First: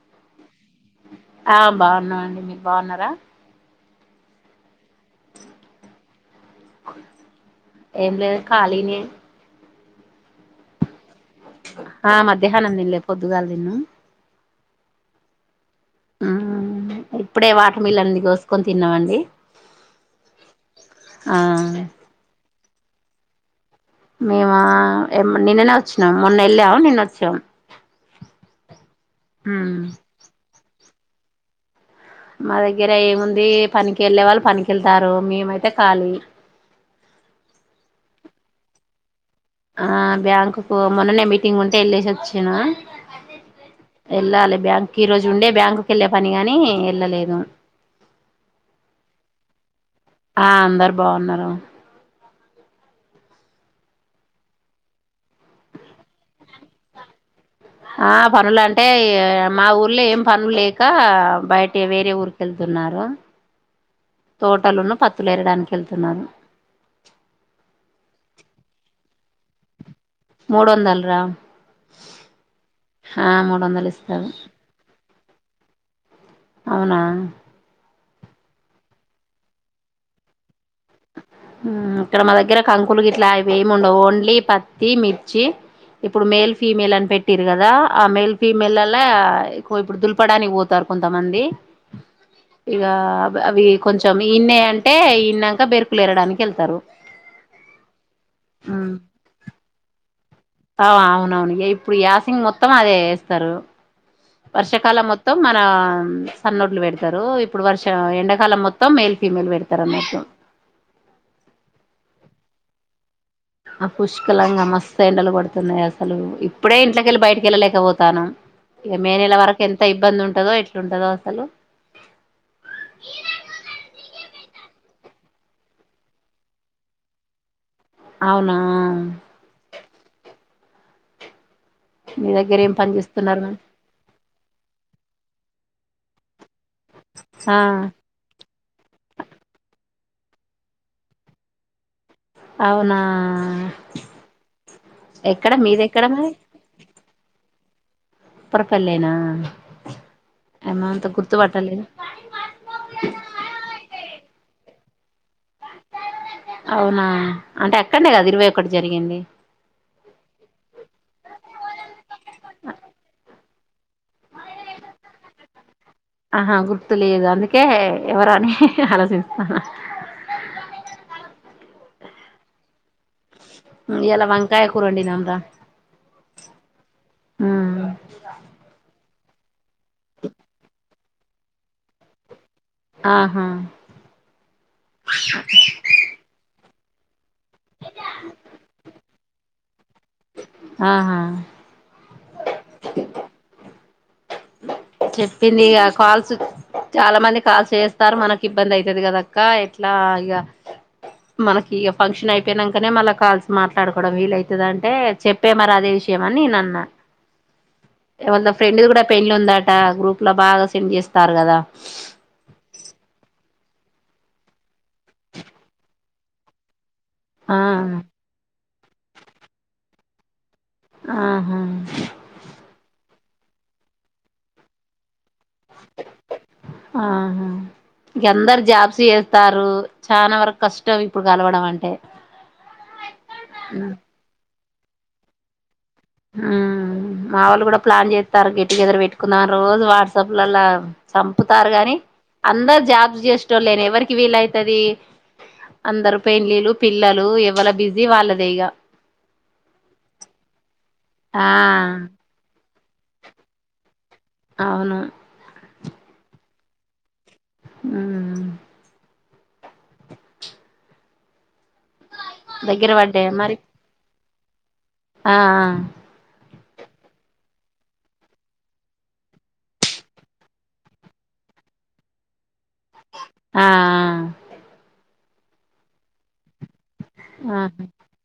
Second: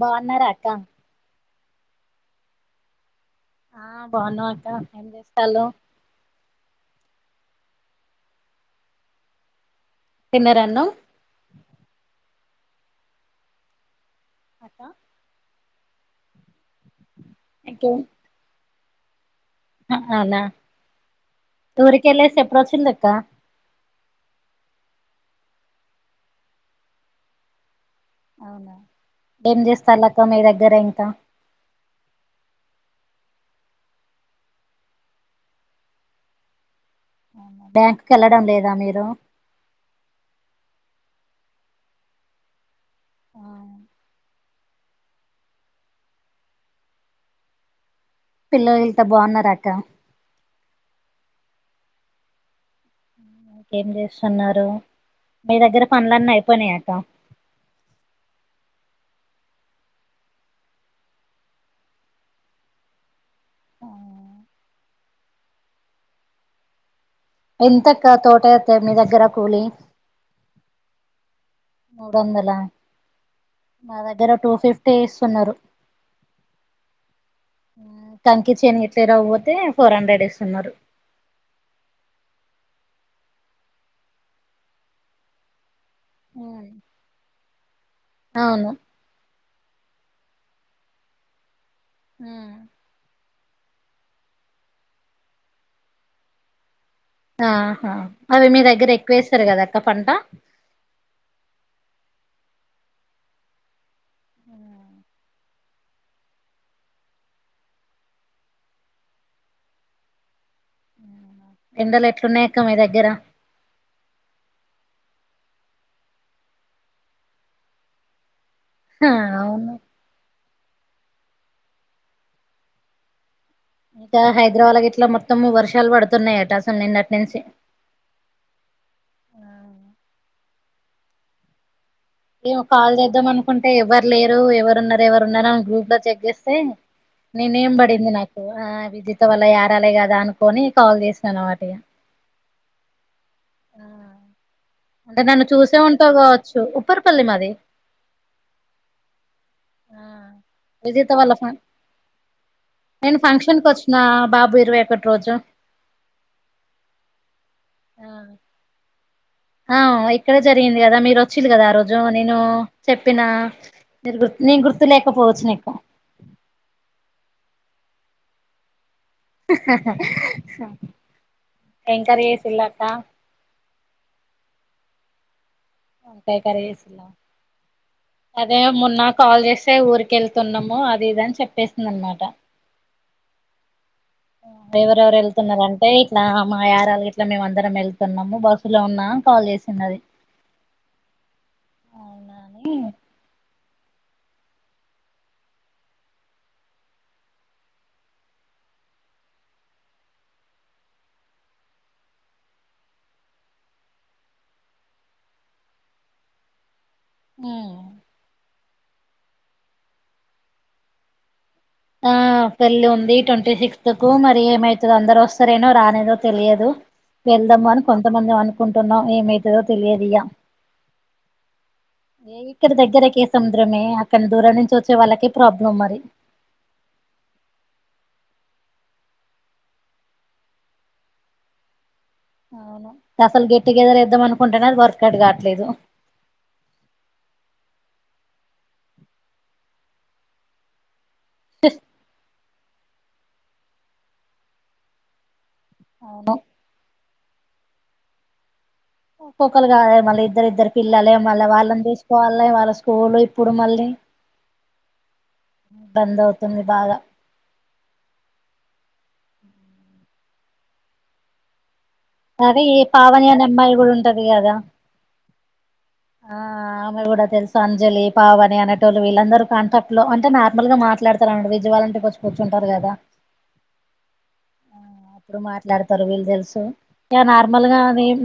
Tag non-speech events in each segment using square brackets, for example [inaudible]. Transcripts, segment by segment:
బాగున్నార అక్క ఆ బాగున్నావండి మీకు బాగున్నారా ఆ బాగున్నా అక్క ఏం చేస్తలో ఏం లేదు కాలినే తిన్నార అన్నం ఆ మధ్యాహ్నం తిన్లీ పొద్దుగాలు తిన్నాం [inaudible] ఇప్పుడే వాతెర్మెలోన్ కోసుకొని తిన్నామండి అవున ఆ ఊరికి వెళ్లిసి ఎప్పుడూ వచ్చిండు అక్క మేము నిన్ననే వచ్చినాం మొన్న వెళ్ళాము నిన్న వచ్చాం అవునా ఏం చేస్తారు అక్క మీ దగ్గర ఇంకా మా దగ్గర ఏముంది పనికి వెళ్ళే వాళ్ళు పనికి వెళ్తారు మేమైతే ఖాలీ బ్యాంక్కి వెళ్ళడం లేదా మీరు ఆ బ్యాంకు కు మొన్ననే మీటింగ్ ఉంటే వెళ్ళేసి వచ్చిన వెళ్ళాలి బ్యాంక్ ఈ రోజు ఉండే బ్యాంక్ క వెళ్ళి పని గాని వెళ్ళలేదు పిల్లలతో బాగున్నార అక్క ఆ అందరు బాగున్నారు ఏం చేస్తున్నారు మీ దగ్గర పనులన్నీ అయిపోయినాయ అక్క ఆ పనులు అంటే మా ఊర్లో ఏం పనులు లేక బయట వేరే ఊరికి వెళ్తు న్నాము [unintelligible] తోటలున్ను పత్తులు ఎరడానికి వెళ్తున్నాను ఎంతక్క తోట ఏరితే మీ దగ్గర కూలి మూడు వందలు రా మూడు వందలా ఆ మూడు వందలు మా ఇస్తారు దగ్గర టూ ఫిఫ్టీ ఇస్తున్నారు అవునా కంకి చేను గిట్లా ఇరువబోతే ఫోర్ హండ్రెడ్ ఇస్తున్నారు ఇక్కడ మా దగ్గర కంకులు గిట్లా అవి ఏమి ఉండవు ఓన్లీ పత్తి మిర్చి ఇప్పుడు మేల్ ఫీమేల్ అని పెట్టిన్రు కదా ఆ మేల్ అవును ఫీమేల్ లల్లా దుల్పడానికి పోతారు కొంతమంది ఇగ అవి కొంచెం ఇన్నయ్ అంటే ఇన్నంక బెరుకులు ఎరడానికి వెళ్తారు ఆహా అవి మీ దగ్గర ఎక్కువేస్తారు కదా అక్క పంట ఆ అవునవును ఇప్పుడు యాసింగ్ మొత్తం అదే వేస్తారు వర్షాకాలం మొత్తం మన సన్నోడ్లు పెడతారు ఇప్పుడు ఎండాకాలం మొత్తం మెల్ ఫీమేల్ పెడతారు అన్నట్టు ఎండలు ఎట్లున్నాయక్క మీ దగ్గర ఆ పుష్కలంగా మస్త్ ఎండలు కొడుతున్నాయి అసలు ఇప్పుడే ఇంట్లకెళ్ళి బయటికి వెళ్ళలేకపోతనం ఇగ మే నెల వరకు అవును ఎంత ఇబ్బంది ఉంటదో ఎట్లుంటదో అసలు గా హైదరాబాద్ గిట్లా మొత్తం వర్షాలు పడుతున్నాయట అసలు నిన్నటి నుంచి అవునా మీ దగ్గర ఇగ ఏం కాల్ పని చేేద్దాం చేస్తున్నారు మరి అనుకుంటే ఎవ్వరు లేరు ఎవరున్న ఎవరున్నన్నారో అని గ్రూప్ లో చెక్ చేస్తే నీ ఆ నేమ్ పడింది నాకు ఆ విజెత వాల్ల యారాలే కదా అనుకొని కాల్ చేస్తాన్న అన్నమాట ఇగ అవునా నన్ను ఎక్కడ చూసే మీదెక్కడ ఉంటవు మరి కావచ్చు ఉప్పరిపల్లి మాది ఉప్పరిపల్లి నా ఏమో అంత విజిత గుర్తు వాళ్ళ ఫ పట్టట్లేదు నేను ఫంక్షన్ కు వచ్చిన బాబు ఇరవై ఒకటి రోజు అవునా అంటే అక్కడే కదా ఇరవై ఒకటి జరిగింది ఆ ఇక్కడే జరిగింది కదా మీరు వచ్చిన్రు కదా ఆ రోజు నేను చెప్పిన నేను గుర్తు గుర్తులేక పోవచ్చు నీకు ఒకే ఎవరా అని ఆలోచిస్తున్న ఏం కర్రీ చేసిన్లు అక్క ఇయ్యాల వంకాయ కూర వండినం రా వంకాయ కర్రీ చేసిన్రా అదే మొన్న కాల్ చేస్తే ఊరికి వెళ్తున్నాము అది ఇదని చెప్పేసింది అనమాట ఆహా ఎవరెవరు వెళ్తున్నారంటే ఇట్లా మా యారాలు ఇట్లా మేము అందరం వెళ్తున్నాము బస్సు లో ఉన్నా కాల్ చేసింది అది ఆహా అవునా అని [unintelligible] చెప్పింది ఇగ కాల్స్ చాలా మంది కాల్స్ చేస్తన్రు ఇగ మనకి ఇబ్బంది అవుతది కదక్క ఎట్లా అక్క మనకి ఇగ ఫంక్షన్ అయిపోయినాకనే మళ్ళా కాల్స్ మాట్లాడుకోవడం వీలవుతుంది అని చెప్ప మరి అదే విషయం చేయమని అన్న ఎవరిదో ఫ్రెండ్ కూడా పెండ్లి ఉంది అట గ్రూప్ లో బాగా సెండ్ చేస్తారు కదా ఆ పెళ్లి ఉంది ట్వంటీ సిక్స్త్ కు మరి ఏమైతదో అందరు వస్తారో రారో తెలియదు ఆ వెళ్దాము అని కొంతమంది అనుకుంటున్నాం ఏమైతదో తెలియదు ఇగా ఆహా ఇక్కడ దగ్గరకే సముద్రమే అక్కడ దూరం నుంచి వచ్చే వాళ్ళకి ప్రాబ్లమ్ మరి ఆహా ఇగ అందరు జాబ్స్ చేస్తారు చనా వరకు కష్టం ఇప్పుడు కలవడం అంటే అవును అసలు గెట్టుగెదర్ ఏద్దాం అనుకుంటేనే అది వర్క్ అట్ కావట్లేదు ఊ మా వాళ్ళు కూడా ప్లాన్ చేస్తారు గెట్టుగెదర్ పెట్టుకున్న రోజు వాట్సాప్ లలా చంపుతారు గాని అందరు జాబ్ చేసెటోళ్ళే ఎవరికి వీలైతది అందరు అవును పెండ్లిలు పిల్లలు ఎవల బిజీ వాళ్ళదేగ ఒక్కొక్కరు కాదయే మళ్ళ ఇద్దరు ఇద్దరు పిల్లలే మళ్ళ వాళ్ళని ఆ చూసుకోవాలయే వాళ్లస్ స్కూలు ఇప్పుడు మళ్ళీ అవును ఇబ్బంద అవుతుంది బాగా ఊ అదే ఈ దగ్గర పావని పడ్డాయా అనే మరి అమ్మాయి కూడా ఉంటది కదా ఆ ఆ ఆ ఆమె కూడా తెలుస అంజలి పావని అనేటోళు వీళ్ళందరూ కాంట్రాక్ట్ లో అంటే నార్మల్ గా మాట్లాడతారు అంటే విజవాలంటేచ్చుకూచున్ ఆ ఆ ఎప్పుడు మాట్లాడతారో వీళ్ళు తెలుసు ఇక ఆ నార్మల్ గా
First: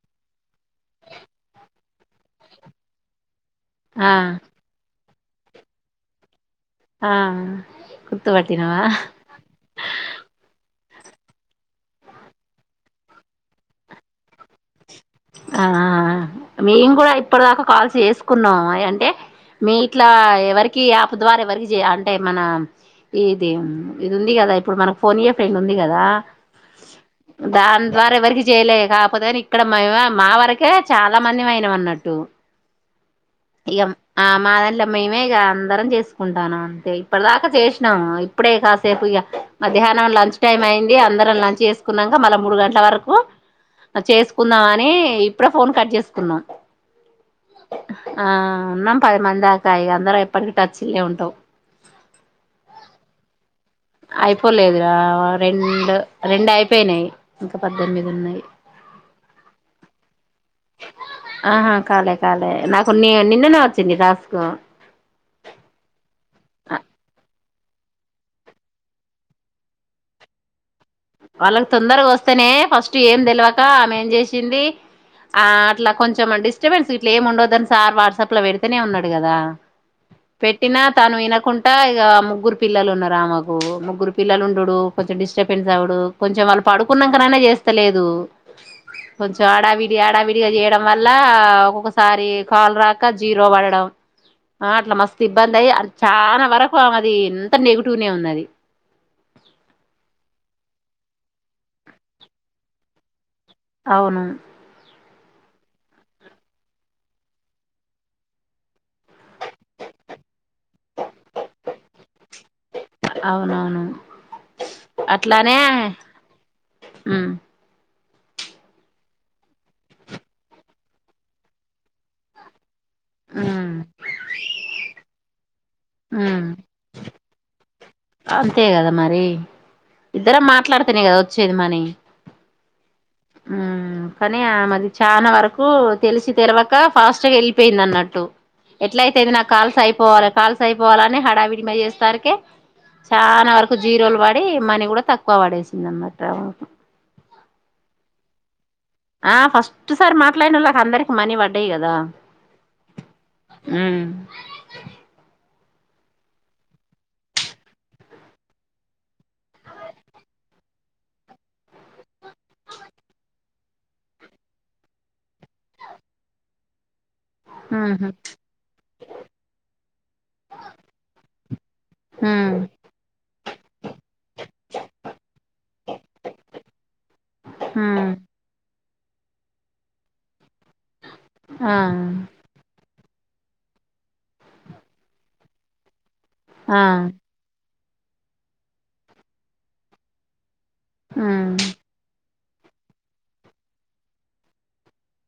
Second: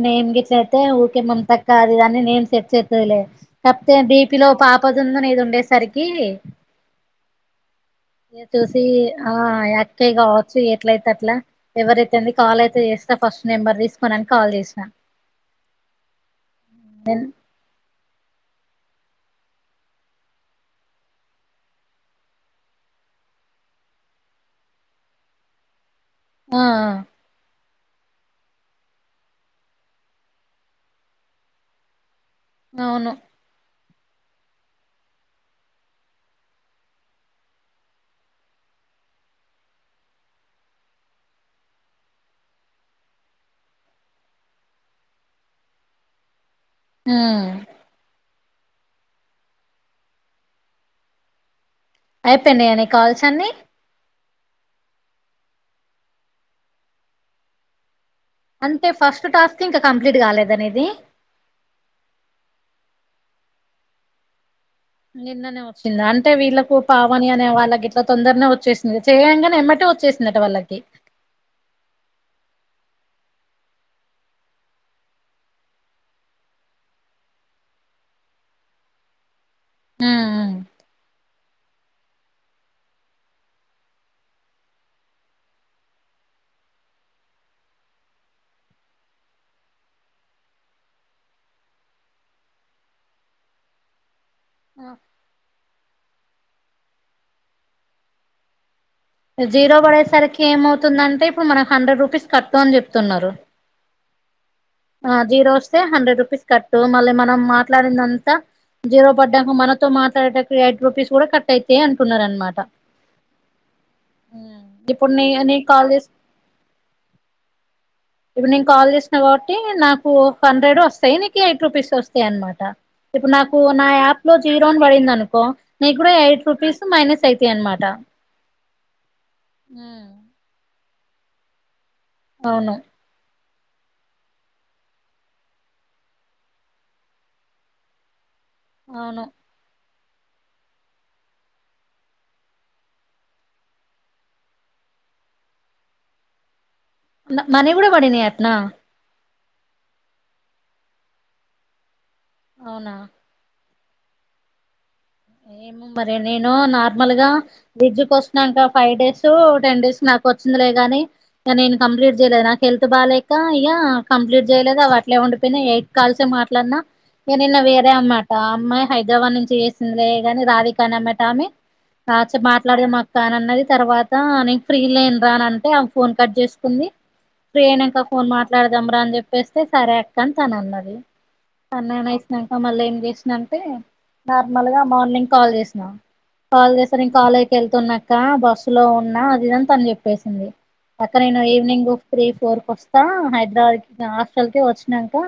నేమ్ గిట్లయితే ఊరికే ముంత కాడ్ ఇదన్ని నేం సెట్ చేస్తదిలే కాకపోతే ఆ ఆ దీపిలో పాపదున్న నీది ఉండేసరికి ఆ ఏ గుర్తుపట్టినవా తూసి ఆ యక్కే కావచ్చు ఎట్లయితే అట్లా ఎవరైతేంది కాల్ అయితే చేస్తా ఫస్ట్ నెంబర్ తీసుకోని అని కాల్ చేసినా ఆ మేము కూడా ఇప్పటిదాకా కాల్స్ చేసు కున్నాం అంటే మీ ఇట్లా ఎవరికి యాప్ ద్వారా ఎవరికి చే అంటే మన ఇది ఇది ఉంది కదా ఇప్పుడు మనకు ఫోన్ ఇయ్యే ఫ్రెండ్ ఉంది కదా ఆ ఆ దాని ద్వారా ఎవరికి చేయలే కాకపోతే కాని ఇక్కడ మే మా వరకే చాలా మంది మైనం అన్నట్టు అవును ఇక ఆ మాదంల మేమే ఇగ అందరం చేసుకుంటాను అంతే ఇప్పటి దాకా చేసినాము ఇప్పుడే కాసేపు ఇగ మధ్యాహ్నం లంచ్ టైం అయింది అందరం లంచ్ చేసుకున్నాక మళ్ళా మూడు గంటల వరకు చేసుకుందాం అని ఇప్పుడే ఫోన్ కట్ చేసుకున్నాం ఊ ఆ ఉన్నాం పది మంది దాకా అందరం ఎప్పటికి టచ్లే ఉంటాం అయిపోయినయ నీ కాల్స్ అన్ని అయిపోలేదు రా రెండు రెండు అయిపోయినాయి ఇంకా పద్దెనిమిది దున్నయ్ అంటే ఫస్ట్ టాస్క్ ఇంకా కంప్లీట్ కాలేదా నీది ఆహా కాలే కాలే నాకు కొన్ని నిన్ననే వచ్చింది టాస్కు నిన్ననే వచ్చింది అంటే వీళ్ళలకు పావని అనే వాళ్ళకి ఇట్లా తొందరనే వచ్చేసింది చేయంగనే ఎమ్మటి వచ్చేసిందట వాళ్ళకి వాళ్ళకి తొందరగా వస్తేనే ఫస్ట్ ఏం తెలవక ఆమె ఏం చేసింది ఆ అట్లా కొంచెం డిస్టర్బెన్స్ ఇట్లా ఏమి ఉండదని సార్ వాట్సాప్ లో పెడితేనే ఉన్నాడు కదా ఊ ఊ పెట్టినా తాను వినకుండా ఇక ముగ్గురు పిల్లలు ఉన్నారు ఆ మాకు ముగ్గురు పిల్లలు ఉండుడు కొంచెం డిస్టపెన్ చవుడు కొంచెం వాళ్ళు పడుకున్నకయినా చేస్తలేదు కొంచం హడావిడి హడావిడిగా చేయడం వల్ల ఒక్కొక్కసారి కాల్ రాక జీరో పడడం ఆ అట్లా ఉమ్ మస్తు ఇబ్బంది అయి అ చానా వరకు ఆమెది అంత నెగిటివ్నే ఉన్నది తుందంటే ఇప్పుడు మనకి హండ్రెడ్ రూపీస్ కట్ అని చెప్తున్నారు అవును ఆ జీరో వస్తే హండ్రెడ్ రూపీస్ కట్టు మళ్ళీ మనం మాట్లాడిందంతా జీరో పడ్డాక మనతో మాట్లాడటనికి ఎయిట్ రూపీస్ కూడా కట్ అయితాయి అంటున్నారు అనమాట అవునవును ఊ ఇపుడు నీ అట్లానే నీక్ కాల్ చేస్ ఉమ్ ఇవి నను కాల్ చేసిన కాబట్టి నాకు హండ్రెడ్ వస్తాయి నీకు ఎయిట్ రూపీస్ వస్తాయి అనమాట ఇప్పుడు నాకు ఉమ్ నా యాప్ లో జీరో అ పడింది అనుకో నీకు కూడా ఉమ్ ఎయిట్ రూపీస్ మైనస్ అయితాయి అనమాట అంతే కదా మరి ఇద్దర మాట్లాడుతేనే కదా వచ్చేది మనీ అవును కానీ ఆ మాది చాలా వరకు తెలిసి తెలివక ఫాస్ట్ గా వెళ్ళిపోయింది అన్నట్టు ఎట్ల అవును అయితేంది నాకు కాల్స్ అయిపోవాలి కాల్స్ అయిపోవాలని హడావిడిమ చేస్తారుకి చాలా వరకు జీరోలు పడి మనీ కూడా తక్కువ పడేసింది అనమాట మన కూడా పడిని నా ఆ ఫస్ట్ సారి మాట్లాడిన వాళ్ళకి అందరికి మనీ పడ్డాయి కదా అవునా అ మరి నేను నార్మల్ గా విజ వస్తుాక ఫైవ్ డేస్ టెన్ డేస్ నాకు వచ్చిన గాని ఇక నేను కంప్లీట్ చేయలేదు నాకు హెల్త్ బాగాలేక ఇ కంప్లీట్ చేయలేదు అ అట్లే ఉండిపోయి ఎయిట్ కాల్స మాట్లాడినా నేను నిన్న వేరే ఉహు అన్నమాట ఆ అమ్మాయి హైదరాబాద్ నుంచి వ ందేగానీ రాధిక నమ్మటమె ఆ ఉమ్ మాట్లాడదం అక్క అని అన్నది తర్వాత నేను ఫ్రీ లేన రా అని అంటే ఫోన్ కట్ చేసుకుంది ప్రయణక ఉమ్ ఫోన్ మాట్లాడ గమ్రా అని చెప్పేస్తే సరే అక్కని తన అన్నది ఆ తన్న నేన వేసినాక మళ్ళ ఏం చేస్త అంటే నార్మల్గా మార్నింగ్ కాల్ చేసినా కాల్ ఆ చేస్తా నేను కాల్ వెళ్తున్నా బస్సు లో ఉన్నా అదిదని తను చెప్పేసింది అక్క నేను ఉమ్ ఈవినింగ్ త్రీ కోరుక వస్తా హైదరాబాద్ కి హాస్టల్ కి వచ్చాక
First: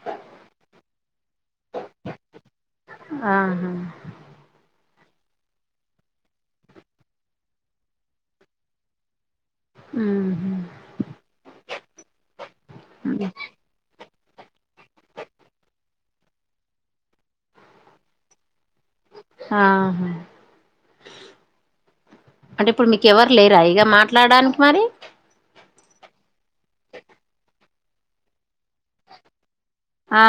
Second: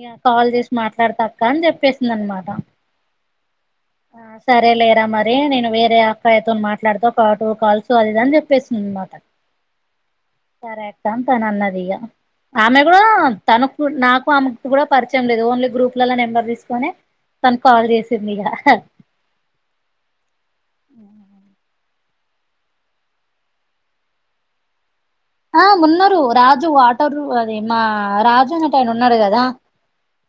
ఇ కాల్ చేసి మాట్లాడతా అక్క అని చెప్పేసింది అనమాట ఆహా దా మరి నేను వేరే అక్కాయితో మాట్లాడుతా కాటు కలుసు అది ఇద అని చెప్పేసింది అనమాట ఉహు సరే అక్క తను అన్నది ఇక ఆమె కూడా తనకు నాకు ఆమెకు కూడా పరిచయం లేదు ఓన్లీ గ్రూప్లలో నెంబర్ తీసుకొని తన కాల్ చేసింది ఇక ఆాా అంటే ఇప్పుడు మీకు ఎవరు లేరా ఇగ మాట్లాడానికి మరి ఆ ఉన్నారు రాజు ఆటరు అది మా రాజు అనేట ఆయన ఉన్నాడు కదా ఆ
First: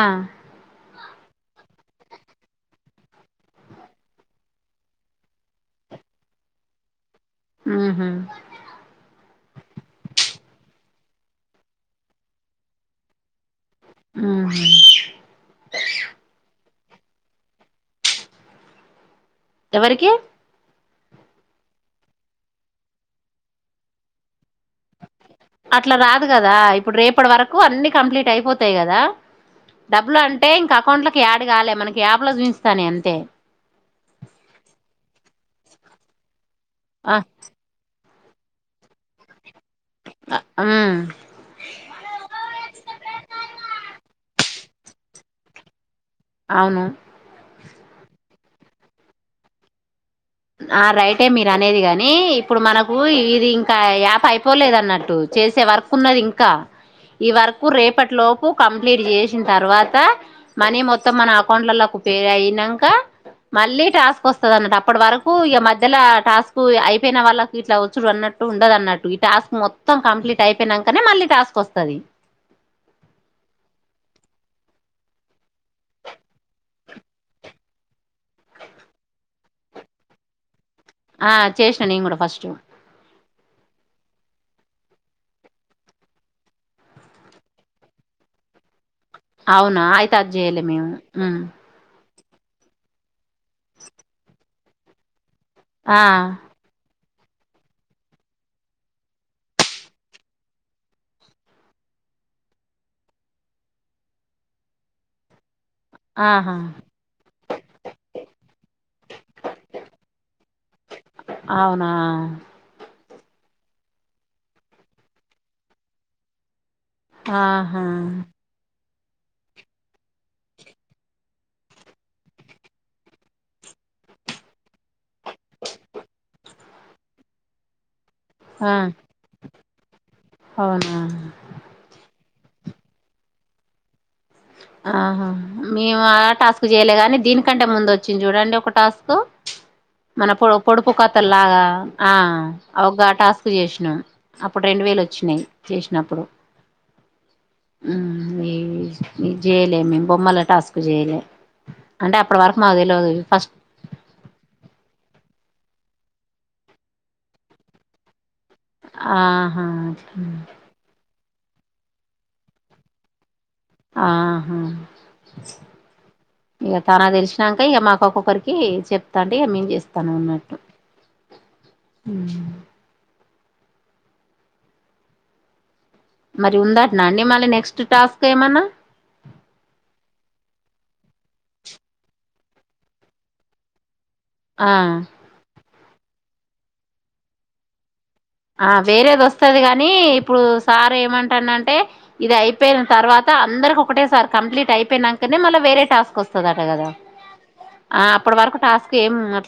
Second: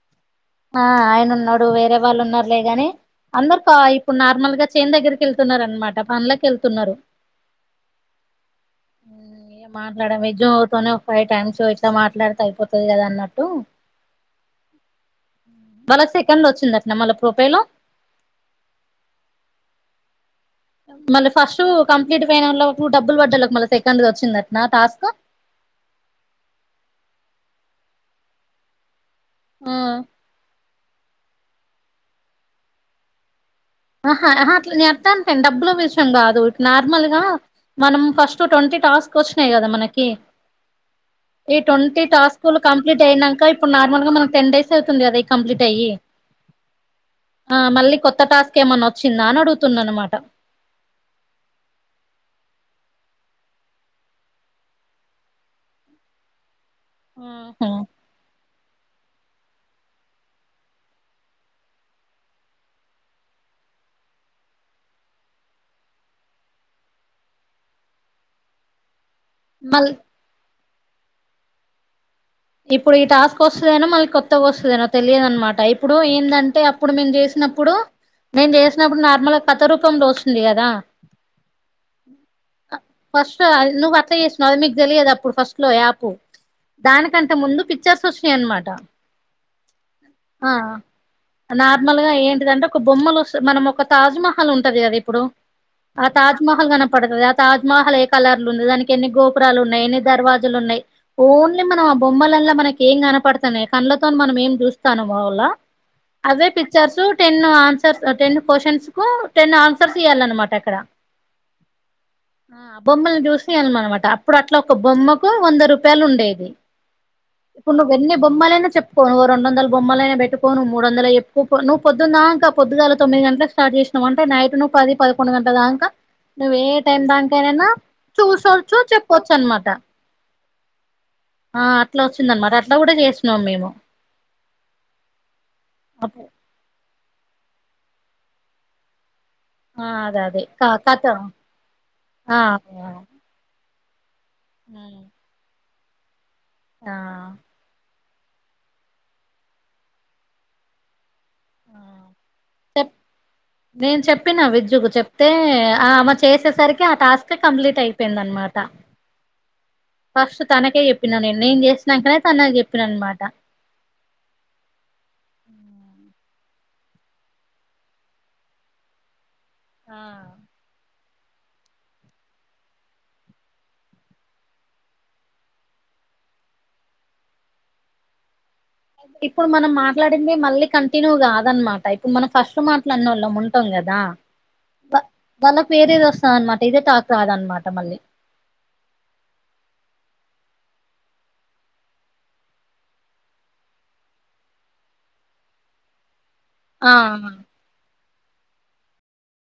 ఆ ఆయనన్నాడు వేరే వాళ్ళు ఉన్నారులే ని అందరు కా ఇప్పుడు నార్మల్ గా చేన్ దగ్గరికి వెళ్తున్నారుార అనమాట పనులకి వెళ్తున్నారు ఆహ మాట్లాడ విద్యంతోనే ఒక ఫైవ్ టైమ్స్ ఇట్లా మాట్లాడితే అయిపోతుది కదా అన్నట్టు ఉహు మళ సెకం లో వచ్చింద న మల ప్రూపయలో ఎవరికి మళ్ళీ ఫస్ట్ కంప్లీట్ అైనన వా డబ్బు పడాలి ఒక మళ్ళీ సెకండ్ వచ్చిందట్ అట్లా రాదు కదా ఇప్పుడు రేపటి వరకు అన్నిీ కంప్లీట్ అయిపోతాయి కదా ఆ డబ్బులు అంటే ఇంకా అకౌంట్లకి యాడ్ కాలే మనకి యాప్ లో చూపిస్తాను అంతే ఆహా అట్ నేను అర్థా అంటండి డబ్బుల విషయం కాదు ఇ నార్మల్ ఆ గా మనం ఫస్ట్ ట్వంటీ టాస్క్ వచ్చినాయి కదా మనకి ఉమ్ ఈ ట్వంటీ టాస్కులు కంప్లీట్ అయినాక ఇప్పుడు నార్మల్ గా మనం టెన్ డేస్ కంప్ట్ అయ అవును మళ్ళ కొ టాస్ ఏమన్నా వచ్చిందా అని అడుగుతున్నా అనమాట ఆ రైటే మీరు అనేది కాగాని ఇప్పుడు మనకు ఇది ఇంకా యాప్ అయిపోలేదు అన్నట్టు చేసే వర్క్ ఉన్నది ఇంకా ఈ వర్కు రేపటిలో కంప్లీట్ చేసిన తర్వాత మనీ మొత్తం మన అకౌంట్లకు పేరు అయినాక మళ్ళీ టాస్క్ వసది అన్నట్టు అప్పటి వరక్ కు ఇగా మధ్యల టాస్క్ అయిపోయిన వాళ్ళకు ఇట్లా వచ్చుడు అన్నట్టు ఉండదు. అన్నట్టు ఇప్ టాస్క్ మళ్ళీ మొత్తం కంప్లీట్ అయిపోయినాకనే మళ్ళీ టాస్క్ వసది. ఇప్పుడు ఈ టాస్క్ వసదనో మళ్ళీ కొత్తగ్ వసదనో తెలియద్ అనమాట ఇప్పుడు ఏందంటే అప్పుడు మేము జేసినప్ ప్పుడు నేన్ జేచినప్పుడు నార్మల్గా కథ రూపంలో వసుంది గదా. ఆ చేశనా నేన్ గూడా ఫస్టు. సో అద్ నువ్వు అట్లా చేశనవ్ అద్ మీగ్ దేలియదు అప్పుడు ఫస్ట్ లో యాపు దానిక్ సంటే ముందు పిచ్చర్స్ వచ్చినాయ్ అన్ మాటా. అవునా అయితే అద్ జేయలే మేము ఉహ్ డిద్దదకొ ఓ బొమ్మలు వసే మనం ఒక తాజమహల్ ఉంటది కదా ఇప్పుడు ఆ తాజమహల్ గానప్ పడతది. ఆ తజ్మహల్ ఏ కలర్లు ఉంది, దానికి ఎన్ని గోపురాలు ఉన్నాయ్, ఎన్ని దర్వాజులు ఉన్నాయ్ ఓన్లీ మనవబ్ బొమ్మలలా మనక్ ఏం కనపడుతున్నాయ్ కళ్లతో మనం ఏం జ్యూస్తానమో ఓలా అదే ఆహా pictures ten answers, ten questions కు టెన్ ఆన్సర్స్ ఇయాల్నానమాట అక్కడ అవునా చూసియాల్ మన్ మాట అప్పుడు అట్లా ఒక బొమ్మకు వంద రూపాయలు ఉండేవి. ఇప్పుడ్ ఆహా నువ్ ఎన్ని బొమ్మాలైనా చెప్ పోను రొండోదల్ బొమ్మలైనా పెట్టుకో నువ్ మూడోదలే ఎప్పుపో నువ్వు పొద్దునదాకా పొద్దుగాలా తొమ్మిది గంట్లక్ స్టార్ జేస్ నువంటే నైట్ నువ్వు పది పదకొండు గంట్ల దాంకా నువ్వు ఏ టైం దాకనైనా చూసోర్చు ఆ చూపొచ్చు అనమాట అవునా ఆ అట్లా వచ్చింద్ అన్నమాట్ అట్లా గూడా జేశన్నామ్ మేము ఆహా మేము ఆ అప్పు టాస్క్ జేయలేగాన్ నీ దీనికంటే ముందు వచ్చింది చూడండి ఒక టాస్కు ఆ అదే మన అదే పోడ్ క పొడుపు కథ కథలాగా ఆ అగో ఆ టాస్క్ జేష్ ను అప్పుడు రెండు వేలు వచ్చినాయ్ చేసినప్పుడు యా ఆ హుమ్ ఇవి ఇద్ జేయలే మేమ్ బొమ్మల టాస్క్ జేయలే. ఆ చెప్ ఫస్ట్ నేన్ చెప్పిన విజుగి చెప్తే ఆ మత్ చేసేసరికి ఆ టాస్క్ కంప్లీట్ ఐపేయింద్ అయిపోయింద్ అనమాట్ త ఆహా ఫస్ట్ తనకే ఎప్పినా నేన్ నేన్ జెశనాకనే తనక్ జేప్పిన్ అనమాట ఆహా ఇగా తనగ్ తెల్చిన్నాక ఇగా మాకు ఒక్కొక్కరికి చెప్తాంటే ఇగా మేం ఆ జేస్తాను ఉన్నట్టు. ఉహ్మ్ మరి ఉందటనా అండి మళ్ళీ నెక్స్ట్ టాస్క్ ఏమనా ఇప్పుడు మనం మాట్లాడింది మళ్ళీ కంటిన్యూ కాదనమాటా ఇప్పుడు మనం ఫస్ట్ మాట్లాడినోళ్ళం ఉంటాగ్ తదా ఆ వేరేద్ వసాద్ అనమాట ఇదే టాక్ రాదనమాట మళ్ళీ ఆ వేరేది వస్తది గాని ఇప్పుడు సార్ ఏమంటానంటే ఇది అయిపోయిన్ తర్వాత సా అందరికి ఒకటే సార్ కంప్లీట్ అయిపోయినాకనే మళ్ళీ వేరే టాస్క్ వస్ స్థాదట గదా ఆ ఆ ఆ అప్పటి వరకు టాస్క్ ఏం నట్లు